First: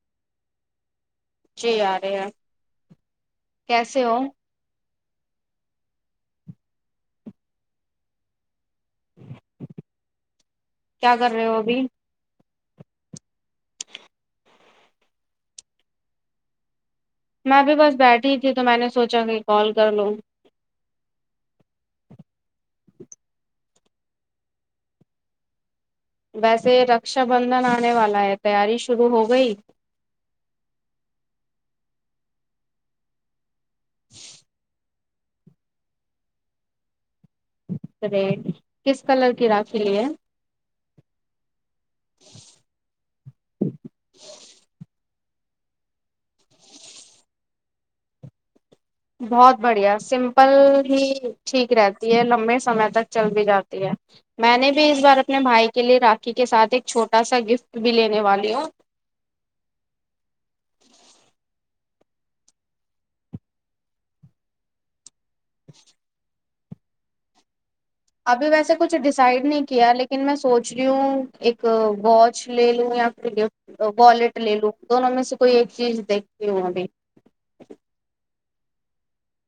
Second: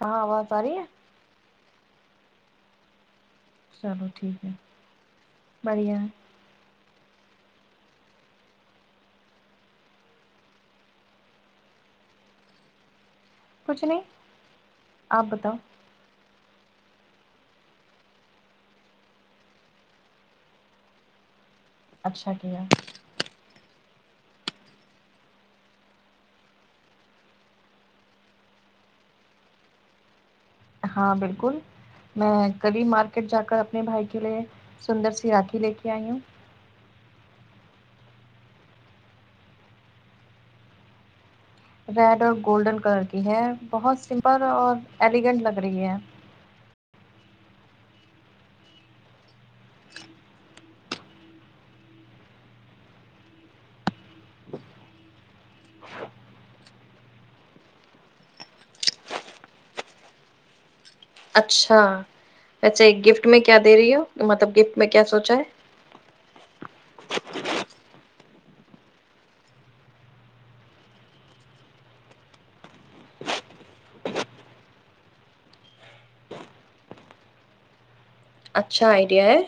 ہاں آواز س رہی ہے جی آ رہے ہے چلو ٹھیک ہے بڑھیا کیا کر رہے ہو ابھی کچھ نہیں آپ بتاؤ میں ابھی بس بیٹھی تھی تو میں نے سوچا کہ کال کر لوں اچھا کیا ویسے رکشا بندھن آنے والا ہے تیاری شروع ہو گئی ہاں بالکل میں کبھی مارکیٹ جا کر اپنے بھائی کے لیے سندر سی راکھی لے کے آئی ہوں ی کس کلر کی راکھی لی ہے ریڈ اور گولڈن کلر کی ہے بہت سمپل اور ایلیگینٹ لگ رہی ہے بہت بڑھیا سمپل ہی ٹھیک رہتی ہے لمبے سمے تک چل بھی جاتی ہے میں نے بھی اس بار اپنے بھائی کے لیے راکھی کے ساتھ ایک چھوٹا سا گفٹ بھی لینے والی ہوں اچھا ویسے ایک گفٹ میں کیا دے رہی ہو مطلب گفٹ میں کیا سوچا ہے جچ ابھی ویسے کچھ ڈیسائڈ نہیں کیا لیکن میں سوچ رہی ہوں ایک واچ لے لوں یا پھر لف والٹ لے لو دونوں میں سے کوئی ایک چیز دیکھتی ہوں ابھی اچھا آئیڈیا ہے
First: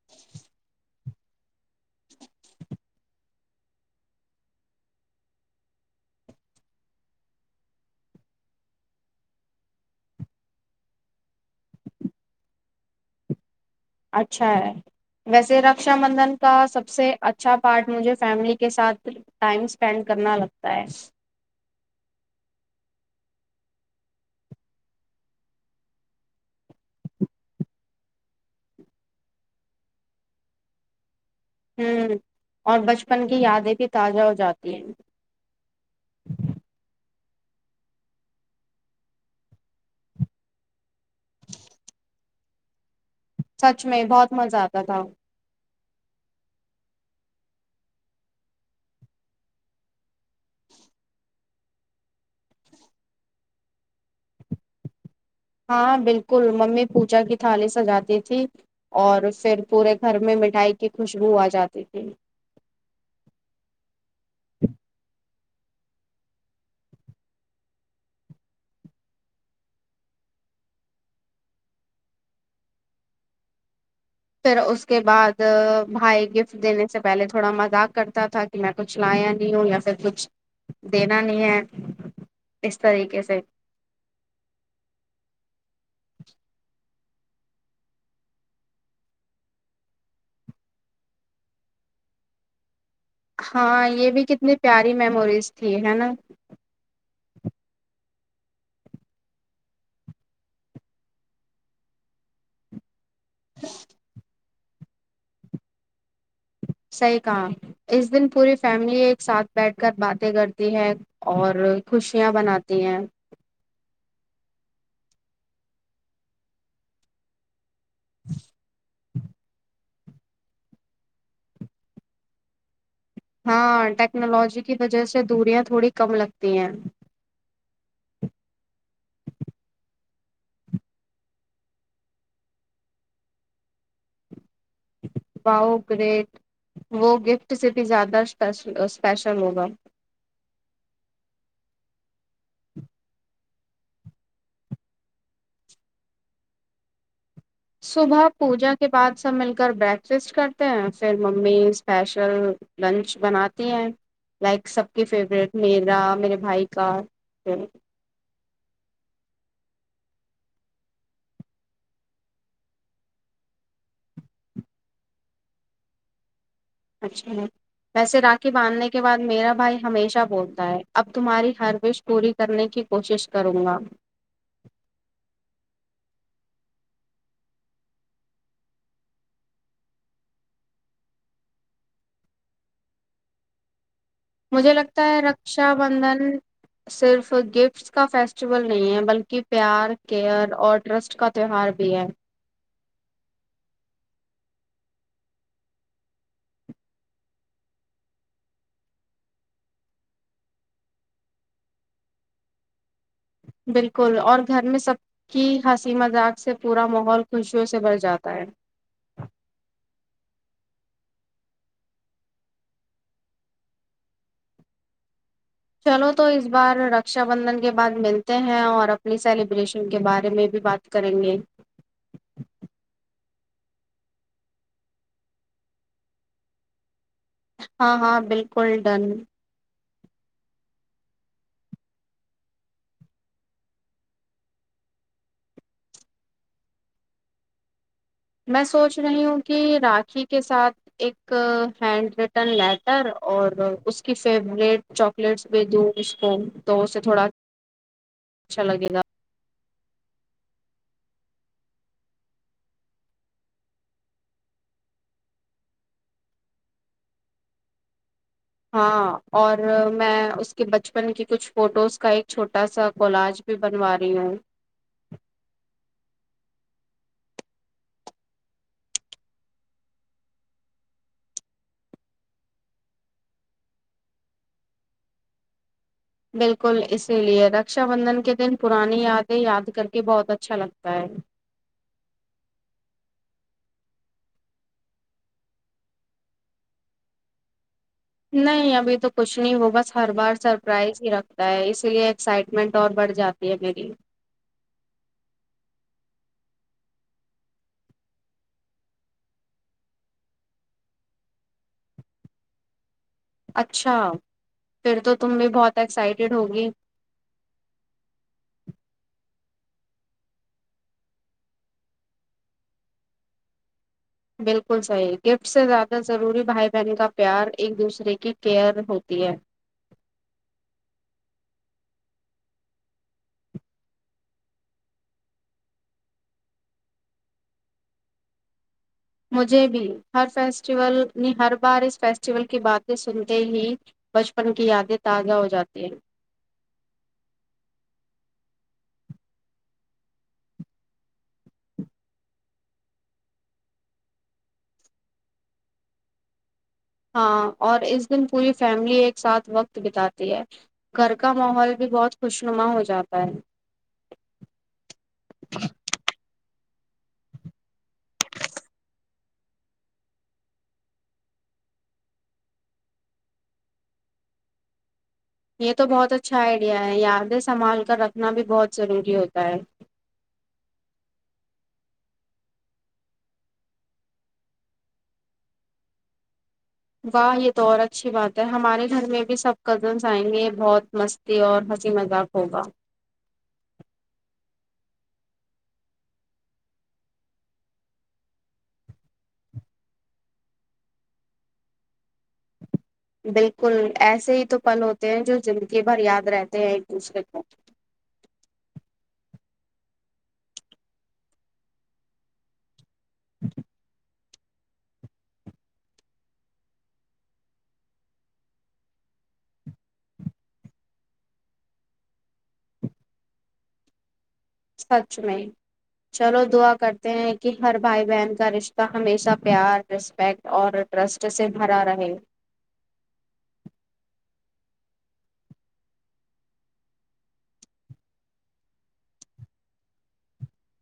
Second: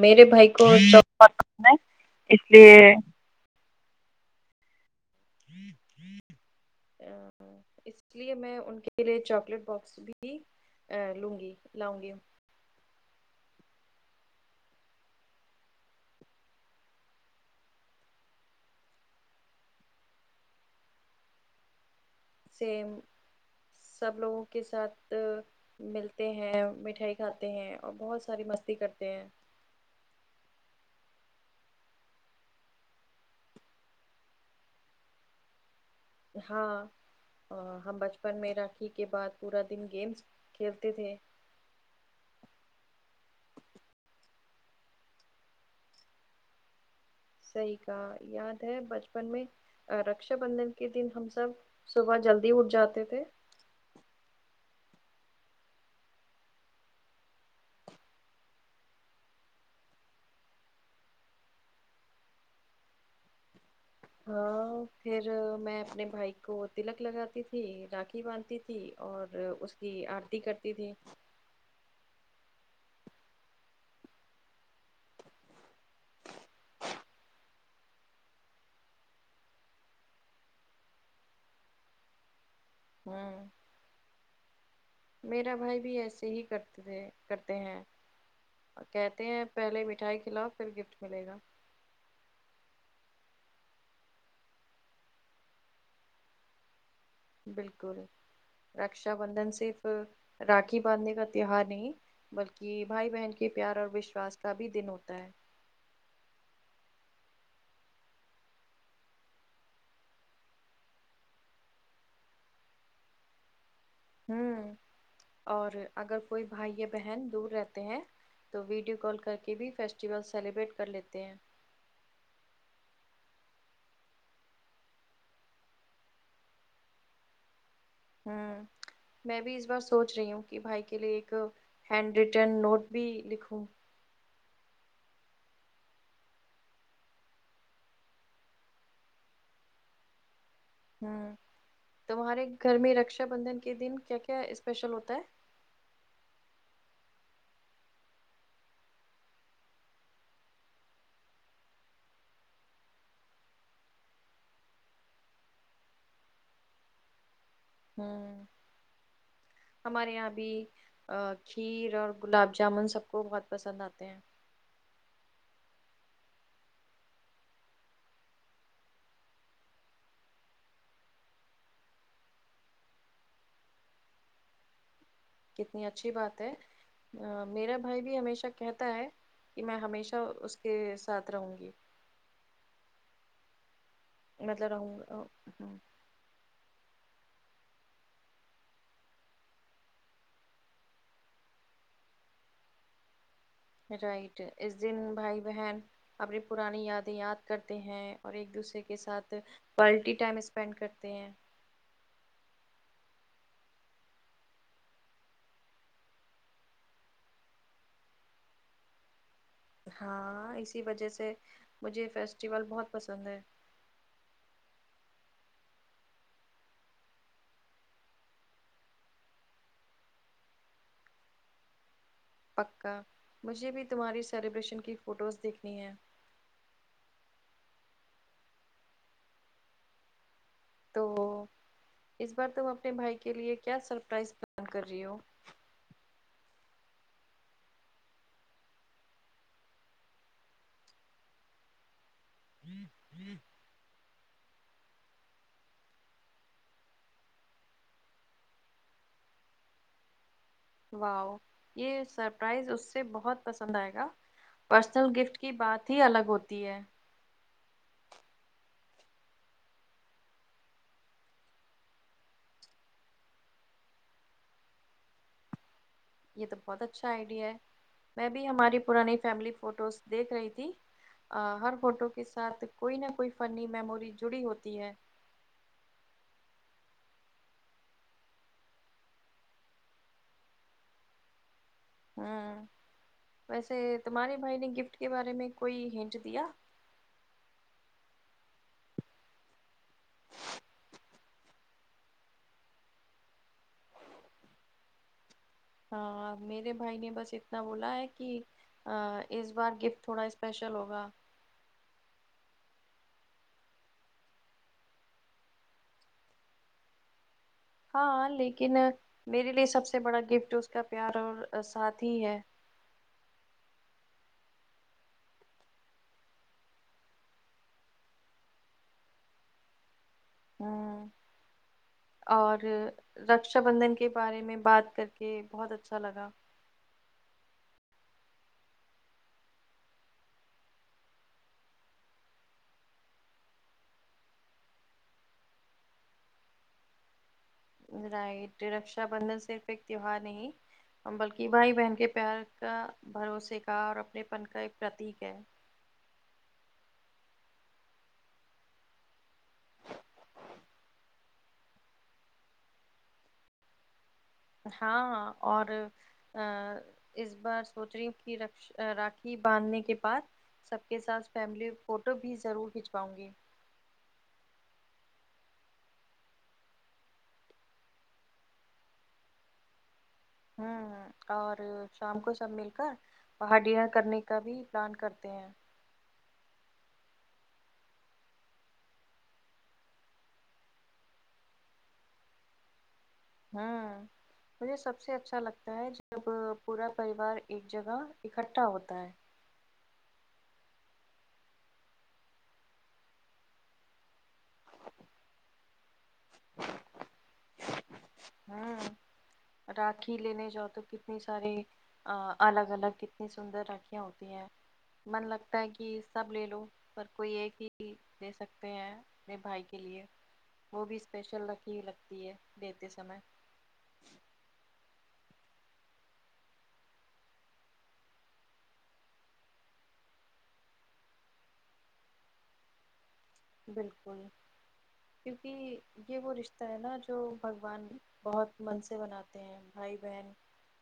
میرے بھائی کو جاب اس لیے ہوں ہوں اس لیے میں ان کے لیے چاکلیٹ باکس بھی لوں گی لاؤں گی اچھا ہے ویسے رکشا بندھن کا سب سے اچھا پارٹ مجھے فیملی کے ساتھ ٹائم اسپینڈ کرنا لگتا ہے سیم سب لوگوں کے ساتھ ملتے ہیں مٹھائی کھاتے ہیں اور بہت ساری مستی کرتے ہیں ہوں اور بچپن کی یادیں بھی تازہ ہو جاتی ہیں ہاں ہم بچپن میں راکھی کے بعد پورا دن گیمس کھیلتے تھے سچ میں بہت مزہ آتا تھا صحیح کاا یاد ہے بچپن میں رکشا بندھن کے دن ہم سب صبح جلدی اٹھ جاتے تھے ہاں بالکل ممی پوجا کی تھالی سجاتی تھی اور پھر پورے گھر میں مٹھائی کی خوشبو آ جاتی تھی ہاں پھر میں اپنے بھائی کو تلک لگاتی تھی راکاکھی باندھتی تھی اور اس آرتی کرتی تھی پھر اس کے بعد بھائی گفٹ دینے سے پہلے تھوڑا مذاق کرتا تھا کہ میں کچھ لایا نہیں ہوں یا پھر کچھ دینا نہیں ہے اس طریقے ہوں سے میرا بھائی بھی ایسے ہی کرتے تھے کرتے ہیں کہتے ہیں پہلے مٹھائی کےلاوف پھر گفٹ ملے گا ہاں یہ بھی کتنی پیاری میموریز تھی ہے نا بالکل رکشا بندھن صرف راکھی باندھنے کا تیوار نہیں بلکہ بھائی بہن کے پیار اور وشواس کا بھی دن ہوتا ہے صحیح کہا اس دن پوری فیملی ایک ساتھ بیٹھ کر باتیں کرتی ہے اور خوشیاں بناتی ہیں ہوں اور اگر کوئی بھائی یا بہن دور رہتا ہیں تو ویڈیو کال کر کے بھی فیسٹیول سیلیبریٹ کر لیتے ہیں ہاں ٹیکنالوجی کی وجہ سے دوریاں تھوڑی کم لگتی ہیں ہوں میں بھی اس بار سوچ رہی ہوں کہ بھائی کے لیے ایک ہینڈ ریٹرن نوٹ بھی لکھوں وؤ گریٹ وہ گفٹ سے بھی زیادہ اسپیشل ہوگا ہوں تمہارے گھر میں رکشا بندھن کے دن کیا کیا اسپیشل ہوتا ہے صبح پوجا کے بعد سب مل کر بریکفسٹ کرتے ہیں پھر ممی اسپیشل لنچ بناتی ہیں لائک سب کے فیوروریٹ میرا میرے بھائی کا ہوں ہمارے یہاں بھی کھیر اور گلاب جامن سب کو بہت پسند آتے ہیں اچھا ویسے راکھی باندھنے کے بعد میرا بھائی ہمیشہ بولتا ہے اب تمہاری ہر وش پوری کرنے کی کوشش کروں گا کتنی اچھی بات ہے میرا بھائی بھی ہمیشہ کہتا ہے کہ میں ہمیشہ اس کے ساتھ رہوں گی مطلب مجھے رہوں لگتا ہے گا. رکشا بندھن صرف گفٹ اس کا فیسٹیول نہیں ہے بلکہ پیار کیئر اور ٹرسٹ کا تیوہار بھی ہے رائٹ اس دن بھائی بہن اپنی پرانی یادیں یاد کرتے ہیں اور ایک دوسرے کے ساتھ پالٹی ٹائم اسپینڈ کرتے ہیں بالکل اور گھر میں سب کی ہنسی مذاق سے پورا ماحول خوشیوں سے بر جاتا ہے ہاں اسی وجہ سے مجھے فیسٹیول بہت پسند ہے چلو تو اس بار رکشا بندھن کے بعد ملتے ہیں اور اپنی سیلیبریشن کے بارے میں بھی بات کریں گے پکا مجھے بھی تمہاری سیلیبریشن کی فوٹوز دیکھنی ہے ہاں ہاں بالکل ڈن تو اس بار تم اپنے بھائی کے لیے کیا سرپرائز پلان کر رہی ہو میں سوچ رہی ہوں کہ راکھی کے ساتھ ایک ہینڈ رائ ٹن لیٹر اور اس کی فیورٹ چاکلیٹس بھی دوں اس کو تو اسے تھوڑا اچھا لگ گا واؤ یہ سرپرائز اس سے بہت پسند آئے گا پرسنل گفٹ کی بات ہی الگ ہوتی ہے ہاں اور میں اس کے بچپن کی کچھ فوٹوز کا ایک چھوٹا سا کلاج بھی بنوا رہی ہوں یہ تو بہت اچھا آئیڈیا ہے میں بھی ہماری پرانی فیملی فوٹوز دیکھ رہی تھی ہر فوٹو کے ساتھ کوئی نہ کوئی فنی میموری جڑی ہوتی ہے بالکل اسی لیے رکشا بندھن کے دن پرانی یادیں یاد کر کے بہت اچھا لگتا ہے ہوں ویسے تمہارے بھائی نے گفٹ کے بارے میں کوئی ہٹ دیا نہیں ابھی تو کچھ نہیں وہ بس ہر بار سرپرائز ہی رکھتا ہے اسی لیے ایکسائٹمنٹ اور بڑھ جاتا ج می ہاں میرے بھائی نے بس اتنا بولا ہے کہ اس بار گفٹ تھوڑا اسپیشل ہوگا اچھا پھر تو تم بھی بہت ایکسائٹیڈ ہوگی ہاں لیکن میرے لیے سب سے بڑا گفٹ اس کا پیار اور ساتھ ہی ہے بالکل صحیح گفٹ سے زیادہ ضروری بھائی بہن کا پیار ایک دوسرے کی کیئر ہوتی ہے ہاں اور رکشا بندھن کے بارے میں بات کر کے بہت اچھا لگا مجھے بھی ہر فیسٹیول ہر بار اس فیسٹیول کی باتیں سنتے ہی بچپن کی یادیں تازہ ہو جاتی ہیں رائٹ رکشا بندھن صرف ایک تیوار نہیں بلکہ بھائی بہن کے پیار کا بھروسے کا اور اپنے پن کا ایک پرتیک ہے ہاں اور اس دن پوری فیملی ایک ساتھ وقت بتاتی ہے گھر کا ماحول بھی بہت خوش نما ہو جاتا ہے ہاں اور ا اس بار سوچ رہی ہ کہ راکھی باندھنے کے بعد سب کے ساتھ فیملی فوٹو بھی ضرور کھنچواؤں گی یہ تو بہت اچھا آئیڈیا ہے یادیں سنبھال کر رکھنا بھی بہت ضروری ہوتا ہے ہوں اور شام کو سب مل کر پہاڑیاں کرنے کا بھی پلان کرتے ہیں واہ یہ تو اور اچھی بات ہے ہمارے گھر میں بھی سب کزنس آئیں گے یہ بہت مست اور ہنسی مذاق ہوگا ہاں مجھے سب سے اچھا لگتا ہے جب پورا پریوار ایک جگہ اکٹھا ہوتا ہے بالکل ایسے ہی تو پل ہوتے ہیں جو زندگی بھر یاد رہتے ہیں ایک دوسرے کو ہاں راکھی لینے جاؤ تو کتنی ساری الگ الگ اتنی سندر رھیاں ہوتی ہیں من لگتا ہے کہ سب لے لو پر کوئی ایک ہی لے سکتے ہیں اپنے بھائی کے لیے وہ بھی اسپیشل رکھی ہی لگتی ہے دیتے سمے سچ میں چلو دعا کرتے ہیں کہ ہر بھائی بہن کا رشتہ ہمیشہ پیار رسپیکٹ اور ٹرسٹ سے بھرا رہے بالکل کیونکہ یہ وہ رشتہ ہے نا جو بھگوان بہت من سے بناتے ہیں بھائی بہن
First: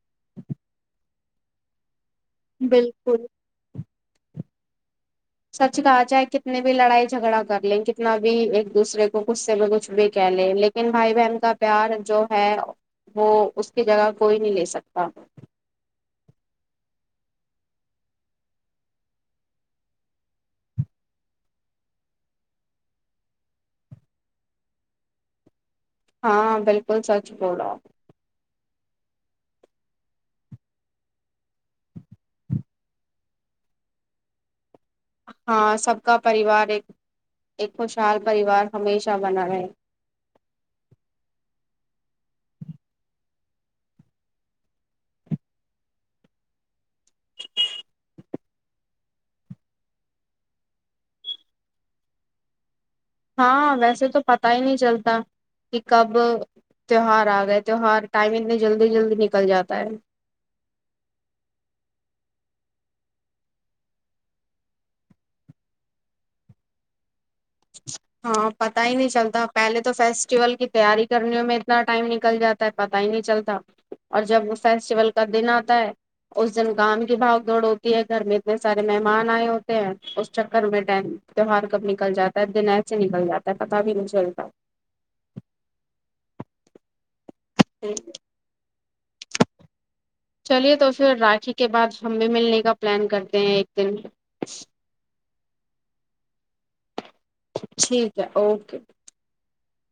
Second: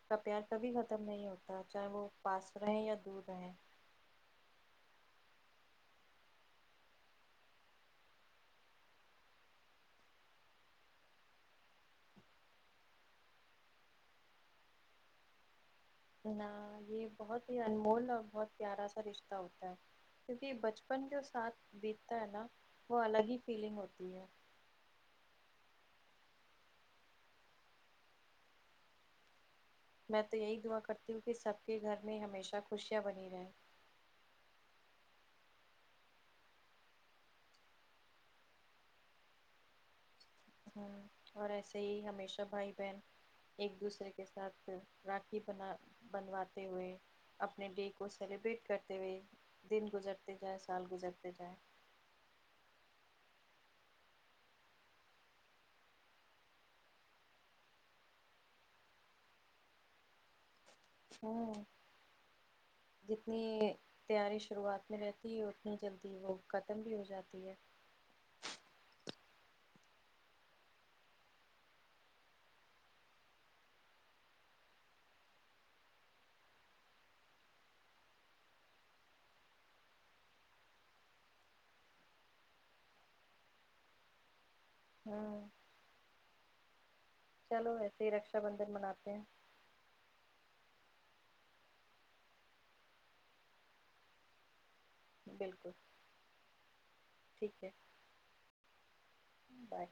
کا پیار کبھی ختم نہیں ہوتا چاہے وہ پاس رہیں یا بالکل دور رہیں سچ کہ ج ہے کتنی بھی لڑائی جھگڑا کر لیں کتنا بھی ایک دوسرے کو غصے میں کچھ بھی کہہ لیں لیکن انن بھائی بہن کا پیار جو ہے وہ اس کی جگہ کوئی نہیں لے سکتا نہ یہ بہت ہی انمول اور بہت پیارا سا رشتہ ہوتا ہے کیونکہ بچپن کے ساتھ بیتتا ہے نا وہ الگ ہی فیلنگ ہوتی ہے ہاں بالکل سچ بولو میں تو یہی دعا کرتی ہوں کہ سب کے گھر میں ہمیشہ خوشیاں بنی رہیں ہاں سب کا پریوار ایک ایک خوشحال پریوار ہمیشہ بنا رہے ہاں اور ایسے ہی ہمیشہ بھائی بہن ایک دوسرے کے ساتھ راکھی بنا بنواتے ہوئے اپنے ڈے کو سیلیبریٹ کرتے ہوئے دن گزرتے جائیں سال گزرتے جائیں ہاں ویسے تو پتا ہی نہیں چلتا کہ کب تیوہار آ گئے تیوہار ٹائم اتنے جلدی جلدی نکل جاتا ہے ہوں جتنی تیاری شروعات میں رہتی ہے اتنی جلدی وہ ختم بھی ہو جاتی ہے ہاں پتا ہی نہیں چلتا پہلے تو فیسٹیول کی تیاری کرنے میں اتنا ٹائم نکل جاتا پتا ہی نہیں چلتا اور جب فیسٹیول کا دن آتا ہے اس دن کام کی بھاگ دوڑ ہوتی ہے گھر میں اتنے سارے مہمان آئے ہوتے ہیں اس چکر میں ڈٹائم تیوار کب نکل جاتا ہے دن ای سے نکل جاتا ہے پت بھی نہیں چلتا ہاں چلو وسے ہی رکشا بندھن مناتے ہیں چلیے تو پھر راکھی کے بعد ہم بھی ملنے کا پلان کرتے ہیں ایک دن بالکل ٹھیک ہے ٹھیک ہے اوکے بائے